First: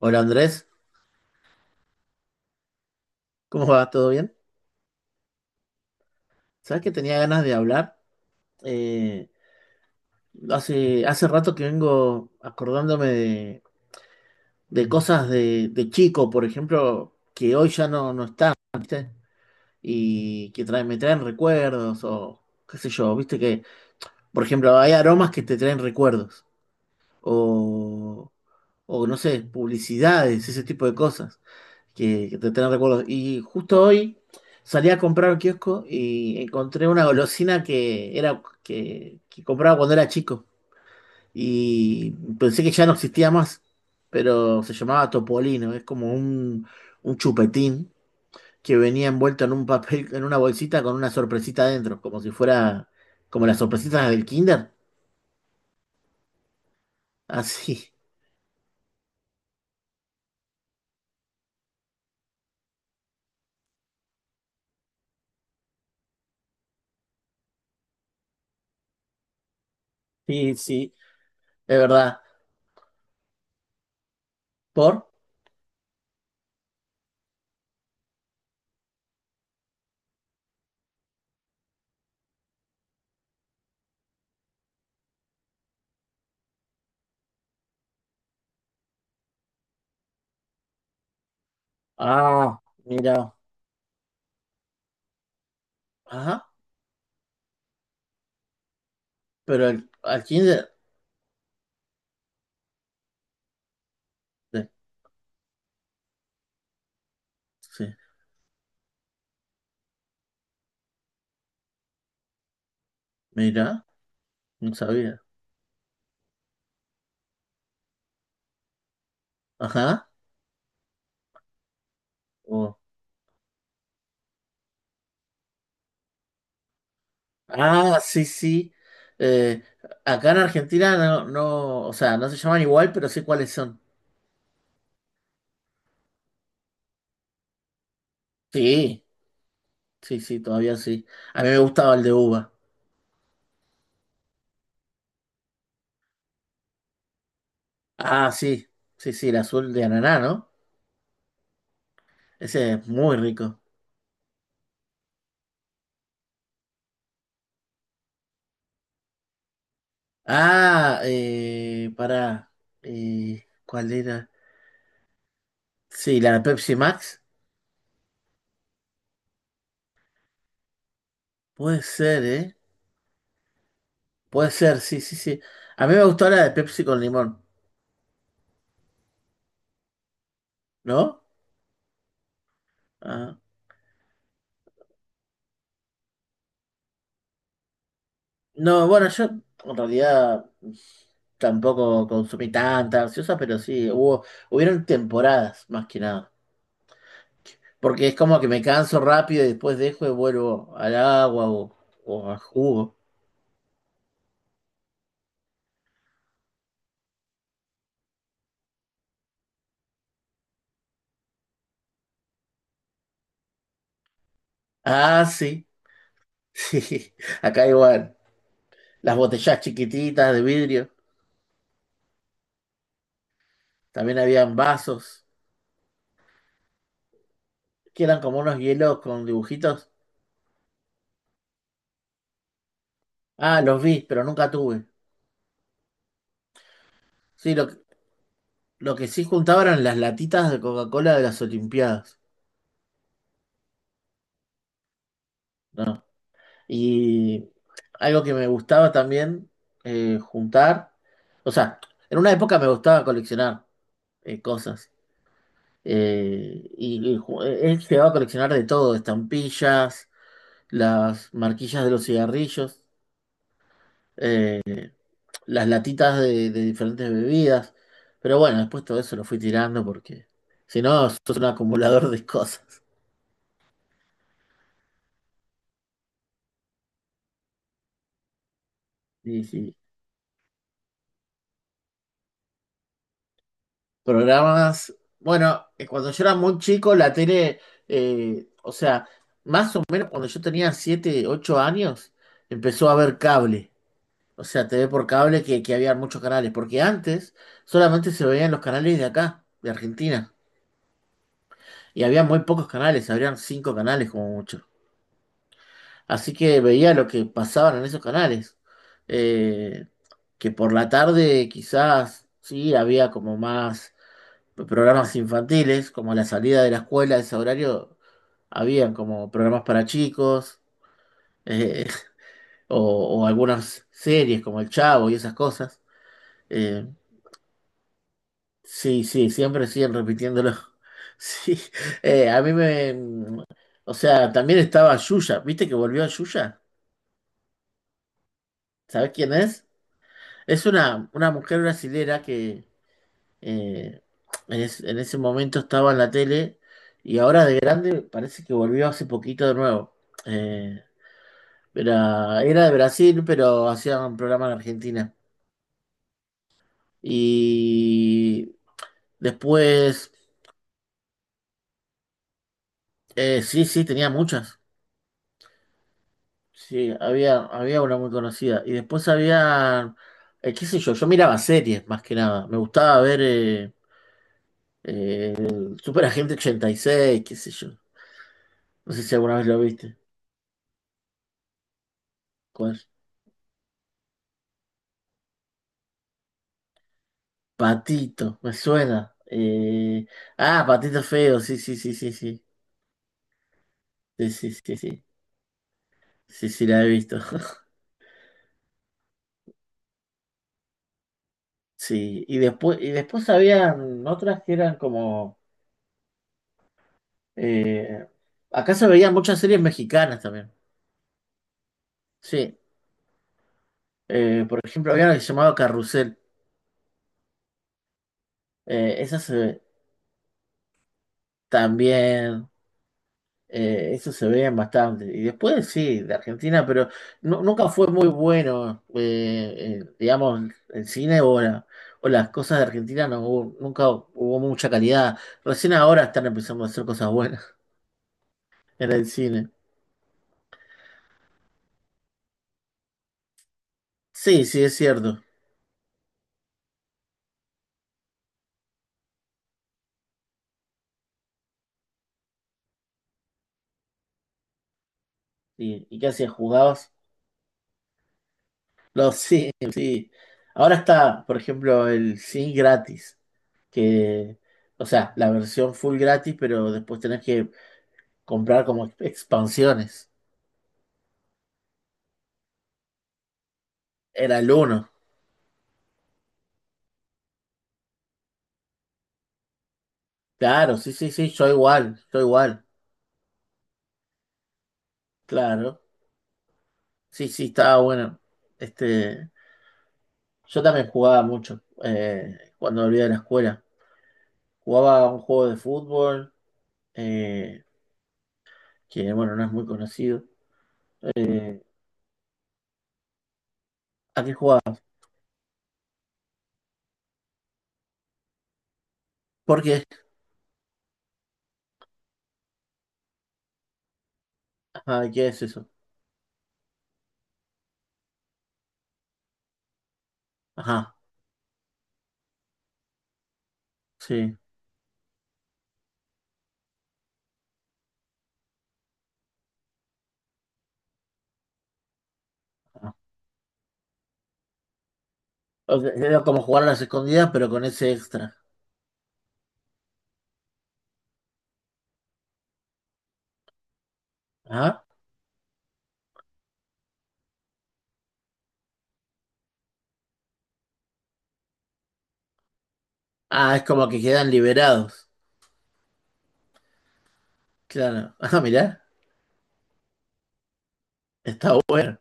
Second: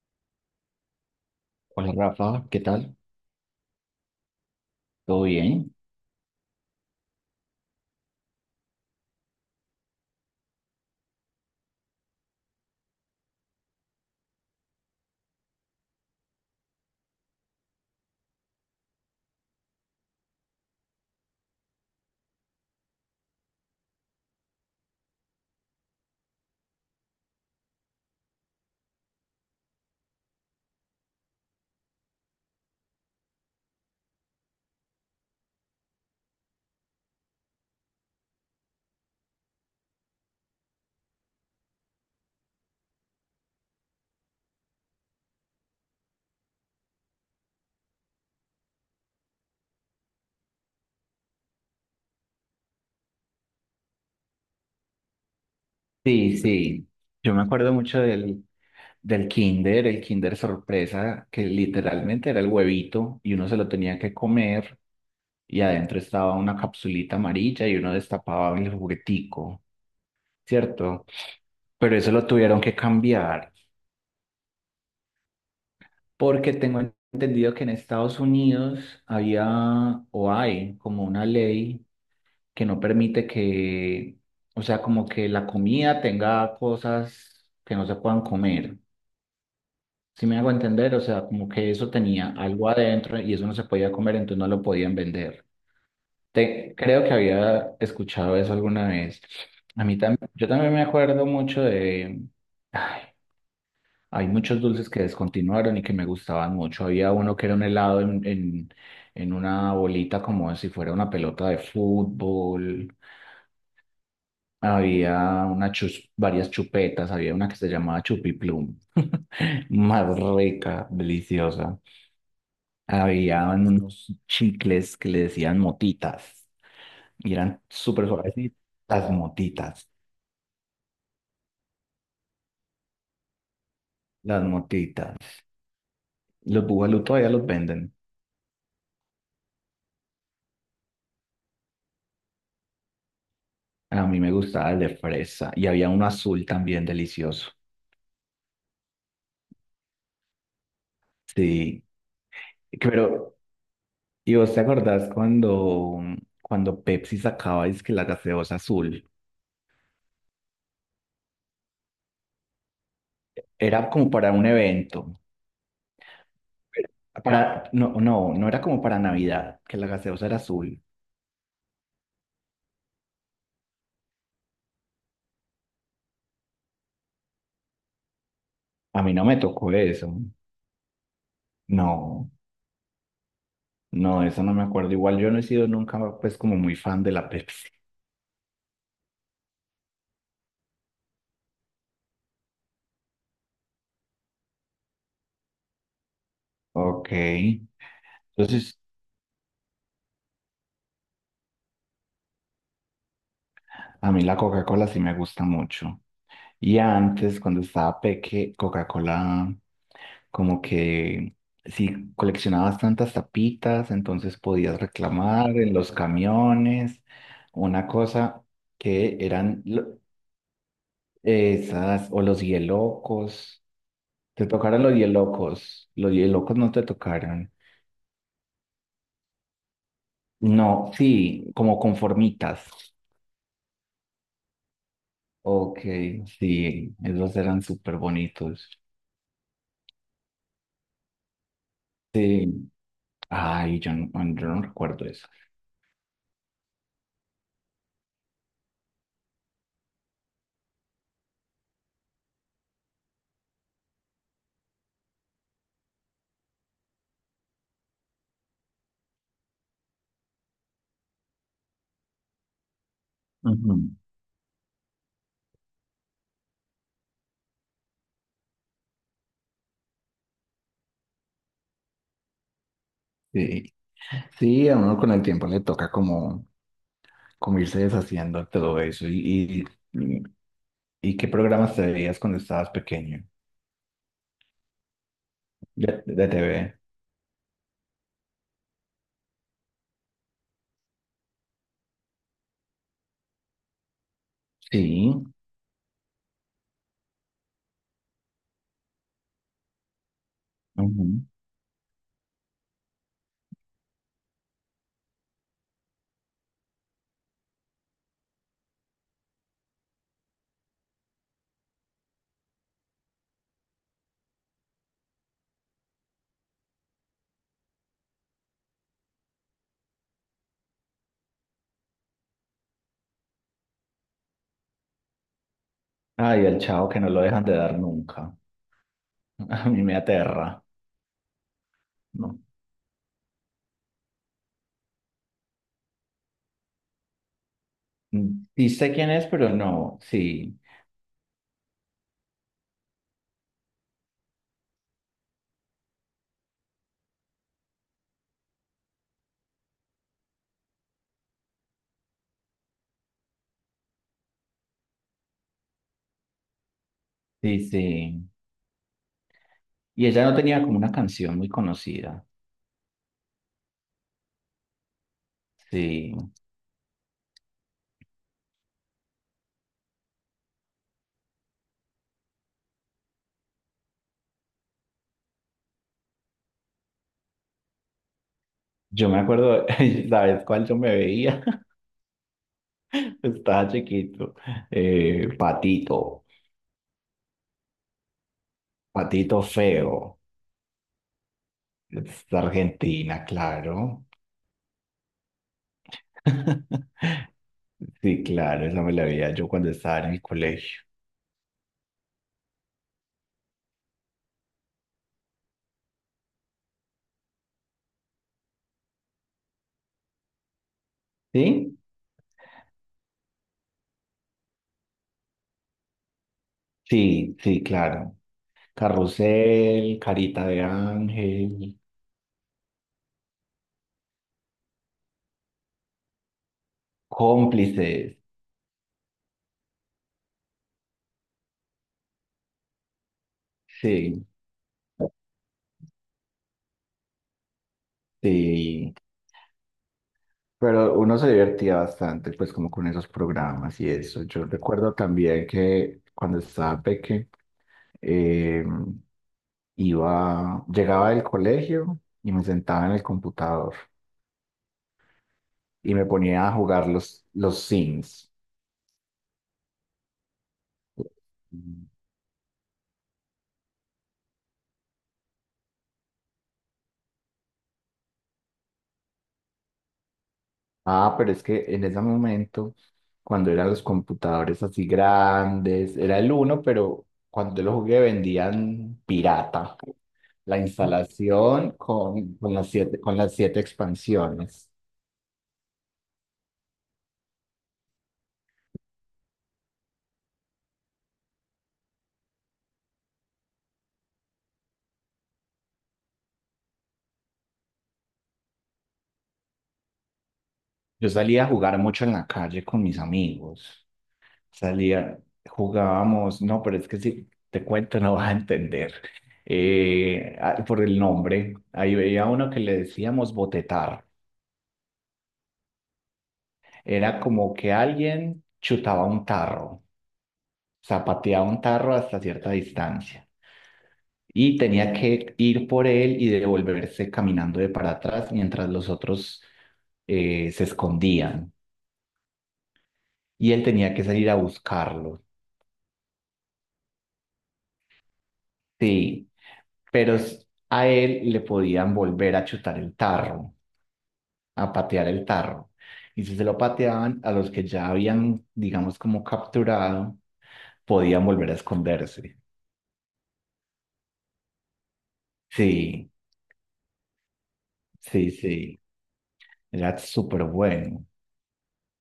Hola Andrés, Hola Rafa, ¿qué tal? ¿cómo va? ¿Todo bien? ¿Todo bien? Sabes que tenía ganas de hablar. Eh, hace rato que vengo acordándome de cosas de chico, por ejemplo, que hoy ya no están y que me traen recuerdos o qué sé yo, viste que, por ejemplo, hay aromas que te traen recuerdos o, o no sé, publicidades, ese tipo de cosas. Que te tenés recuerdos. Y justo hoy salí a comprar un kiosco y encontré una golosina que era que compraba cuando era chico. Y pensé que ya no existía más, pero se llamaba Topolino. Es como un chupetín que venía envuelto en un papel, en una bolsita con una sorpresita adentro, como si fuera como las sorpresitas del Kinder. Sí, sí. Yo me acuerdo Así. mucho del Kinder, el Kinder sorpresa, que literalmente era el huevito y uno se lo tenía que comer, y adentro estaba una capsulita amarilla y uno destapaba el juguetico, Sí, sí, ¿cierto? es Pero eso verdad. lo tuvieron que cambiar ¿Por? porque tengo entendido que en Estados Unidos había o hay como una ley que no permite que, o sea, como que la comida tenga cosas que no se puedan comer. ¿Si me hago entender? O sea, como que eso tenía Ah, algo adentro mira. y eso no se podía comer, entonces no lo podían vender. Ajá, Creo que había escuchado eso alguna vez. pero A mí al también, yo también Kinder. me acuerdo mucho ay, hay muchos Sí, dulces que descontinuaron y que me gustaban mucho. Había uno que era un sí. helado en una bolita, como si fuera una pelota de fútbol. Mira, no Había sabía. Varias chupetas, había una que se llamaba Chupiplum, Ajá. más rica, deliciosa. Oh. Había unos chicles que le decían motitas y eran Ah, súper sí, suaves. Y sí. las Eh, motitas, acá en Argentina o sea, no se llaman igual, pero sé cuáles son. las motitas. Los bugalú todavía los venden. Sí, sí, sí, todavía sí. A mí me gustaba el de uva. A mí me gustaba el de fresa y había uno azul también delicioso. Ah, sí, sí, sí, el azul de ananá, ¿no? Sí, Ese es muy pero rico. ¿y vos te acordás cuando, cuando Pepsi sacaba que la gaseosa azul? Ah, pará. Era ¿Cuál como era? para un evento. Sí, la de Pepsi Max. No, no, no era como para Navidad, que la gaseosa era azul. Puede ser, ¿eh? Puede ser, sí, sí, sí. A mí me gustó la de Pepsi con limón, A mí no me tocó eso. ¿no? No, Ah. no, eso no me acuerdo. Igual yo no he sido nunca, pues, como muy fan de la Pepsi. No, bueno, yo en realidad tampoco consumí tanta gaseosa, pero sí, hubieron temporadas más que nada. Ok. Entonces, Porque es como que me canso rápido y después dejo y vuelvo al agua o a jugo. a mí la Coca-Cola sí me gusta mucho. Y antes, cuando estaba peque, Coca-Cola, como que si coleccionabas tantas tapitas, entonces podías Ah, reclamar sí, en los camiones, sí, acá una igual. cosa Las que botellas eran, chiquititas de vidrio, esas, o los hielocos. también Te habían tocaron los vasos, hielocos. Los hielocos no te tocaron. que eran como unos hielos con dibujitos. No, sí, como conformitas. Ah, los vi, pero nunca tuve. Ok, sí, esos Sí, eran súper bonitos. lo que sí juntaba eran las latitas de Coca-Cola de las Olimpiadas. Sí, ay, yo no, yo no recuerdo eso. No. Y algo que me gustaba también juntar, o sea, en una época me gustaba coleccionar cosas. He llegado a coleccionar de todo, estampillas, las marquillas de los cigarrillos, Ujú. eh, las latitas de diferentes bebidas. Pero bueno, después todo eso lo fui tirando porque si no, sos un acumulador de cosas. Sí. Sí, a uno con el tiempo le toca como, como irse deshaciendo de todo eso. Sí, sí. y, y qué programas te veías cuando estabas pequeño? Programas. Bueno, De, cuando yo de era muy TV. chico, o sea, más o menos cuando yo tenía 7 u 8 años, empezó a haber cable. O sea, TV por Sí. cable que había muchos canales. Porque antes solamente se veían los canales de acá, de Argentina. Y había muy pocos canales, habrían 5 canales como mucho. Así que veía lo que pasaban en esos canales. Eh, que por la tarde quizás sí había como más programas infantiles, como la salida de la escuela a ese horario, habían como programas para chicos, eh, o algunas series como El Chavo y esas cosas. Ay, el Eh, chavo, que no lo dejan de dar nunca. sí, sí, siempre A mí siguen me repitiéndolo. aterra. Sí, No. a mí me... O sea, también estaba Yuya, ¿viste que volvió a Yuya? Sí, sé ¿Sabés quién es, quién pero es? no. Sí, Es una mujer brasilera que Eh, en ese momento estaba en la tele y ahora de grande parece que volvió hace poquito de nuevo. Eh, era, era de Brasil, pero hacía un programa en Argentina. sí, sí. Y Y después, ella no tenía como una canción muy conocida. Sí, sí, tenía muchas. Sí. Sí, había, había una muy conocida. Y después había, qué sé yo, yo miraba series más que nada. Me gustaba ver el Superagente 86, qué sé yo. No sé Yo si me alguna vez lo acuerdo, viste. ¿sabes cuál yo me veía? ¿Cuál? Estaba chiquito. Patito. Patito, me suena. Patito Feo. Ah, Patito Feo, sí, sí, sí, sí, Es sí. Argentina, claro. Sí, sí, sí, sí. Sí, sí, la he visto. Sí, claro, esa me la veía yo cuando estaba en el colegio. Sí. Y después habían otras que eran como. eh, Acá se veían muchas series mexicanas también. ¿Sí? Sí. Por ejemplo, había una que se llamaba Carrusel. Sí, sí, claro. Esa se ve Carrusel, Carita de Ángel, también. Eso se veía bastante. Y después sí, de Argentina, pero nunca fue muy Cómplices, bueno, digamos, el cine o, la- o las cosas de Argentina, nunca sí, hubo mucha calidad. Recién ahora están empezando a hacer cosas buenas en sí. el cine. Pero uno se divertía bastante, pues, como con esos programas y eso. Sí, Yo sí, es recuerdo cierto. también que cuando estaba peque, eh, llegaba del colegio y me sentaba en el computador y Y me qué hacías? ponía a jugar ¿Jugabas? los Sims. No, sí, sí. Ahora está, por ejemplo, el cine gratis, que, o sea, la versión full gratis, pero después tenés que comprar como expansiones. Ah, pero es que en ese momento, cuando eran los Era el computadores así uno. grandes, era el uno, pero cuando yo lo jugué vendían pirata la Claro, sí, sí, sí, instalación yo con igual, las siete expansiones. claro. Sí, sí, estaba bueno. Este, yo también jugaba mucho cuando volvía de la escuela. Jugaba un juego de fútbol, eh, que bueno, no es muy conocido. Yo salía a Eh, jugar mucho en la calle con mis amigos. ¿A qué jugaba? Salía, jugábamos, no, pero es que si te cuento no vas a entender. ¿Por qué? Ah, por el nombre, ahí veía uno que le decíamos botetar. Ajá, ¿qué es eso? Era como que alguien chutaba un tarro, Ajá, zapateaba un tarro hasta cierta distancia sí. y tenía que ir por él y devolverse caminando de para atrás mientras los otros se escondían, Ajá. y él tenía que salir a buscarlo. O sea, era como jugar a las escondidas, pero con ese extra. Sí, pero a él le podían volver a chutar el tarro, a Ajá. patear el tarro. Y si se lo pateaban a los que ya habían, digamos, como capturado, podían volver a esconderse. Ah, es como que quedan liberados. Sí, Claro. sí, Ah, sí. mirá, Era súper bueno. está bueno.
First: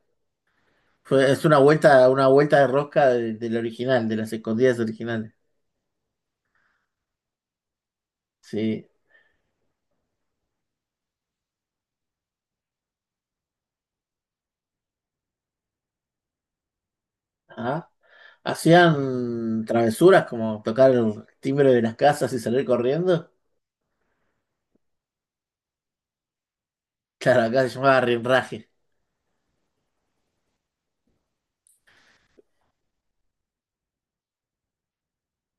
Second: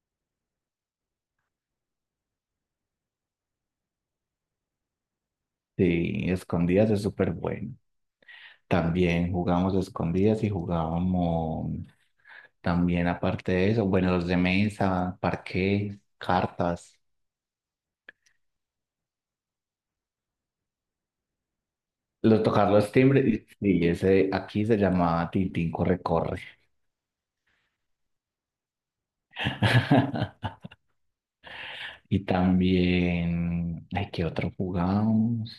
Fue, una vuelta de rosca del original, de las escondidas originales. Sí, escondidas es súper bueno. Sí. También jugamos escondidas, y jugábamos también, aparte de eso, bueno, los de mesa, parqués, cartas, Ajá. Hacían travesuras como tocar el timbre de las casas y los salir tocar los timbres. corriendo. Y ese aquí se llamaba Tintín Corre Corre. Claro, acá se llamaba rinraje. Y también, ay, ¿qué otro jugábamos?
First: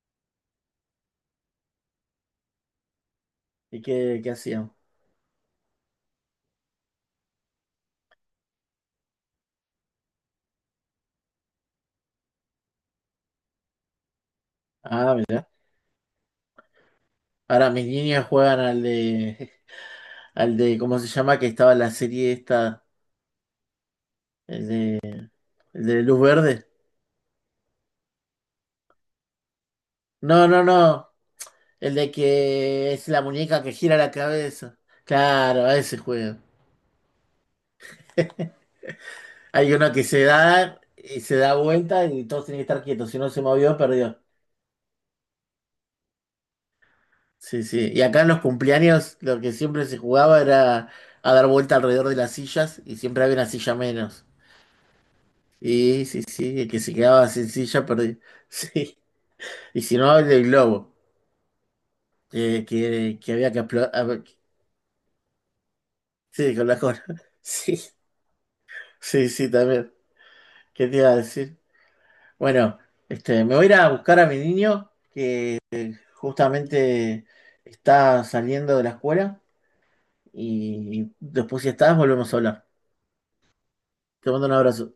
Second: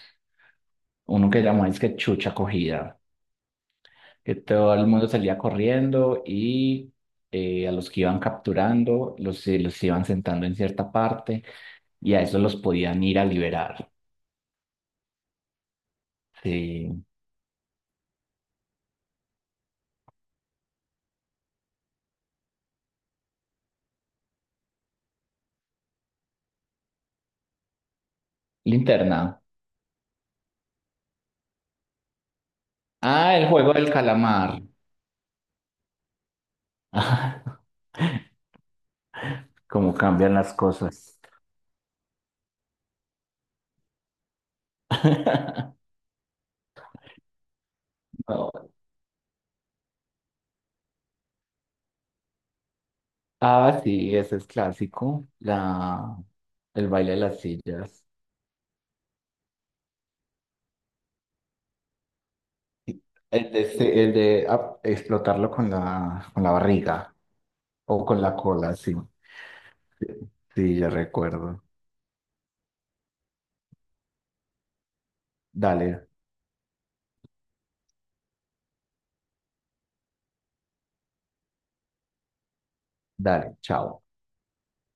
Uno que llamaba es que Chucha Cogida, ¿Y qué, qué que hacían? todo el mundo salía corriendo y a los que iban capturando los, los iban sentando en cierta parte, y a esos los podían ir a liberar. Ah, mirá. Sí. Ahora mis niños juegan al de, al de, ¿cómo se llama? Que estaba en la serie esta, el de, el de Luz Verde. Linterna. No, no, no. El de que es la Ah, el muñeca que juego del gira la calamar. cabeza. Claro, a ese juego. Hay uno Cómo que se cambian las da cosas. y se da vuelta y todos tienen que estar quietos. Si no se movió, perdió. Sí, sí. Y acá en los No. cumpleaños lo que siempre se jugaba era a dar vuelta alrededor de las sillas y siempre había una silla Ah, sí, menos. ese es clásico. Y sí, sí, el que El se baile de quedaba las sin silla sillas. perdía. Sí. Y si no, el del globo, que El había que de, explotar. Explotarlo con la Sí, con la cola. barriga Sí, o con la cola, sí. sí, sí, también. Sí, ¿Qué ya te iba a decir? recuerdo. Bueno, este, me voy a ir a buscar a mi niño. Dale, Justamente está saliendo de la escuela. Y después, si estás, volvemos a hablar. dale, chao. Te mando un abrazo.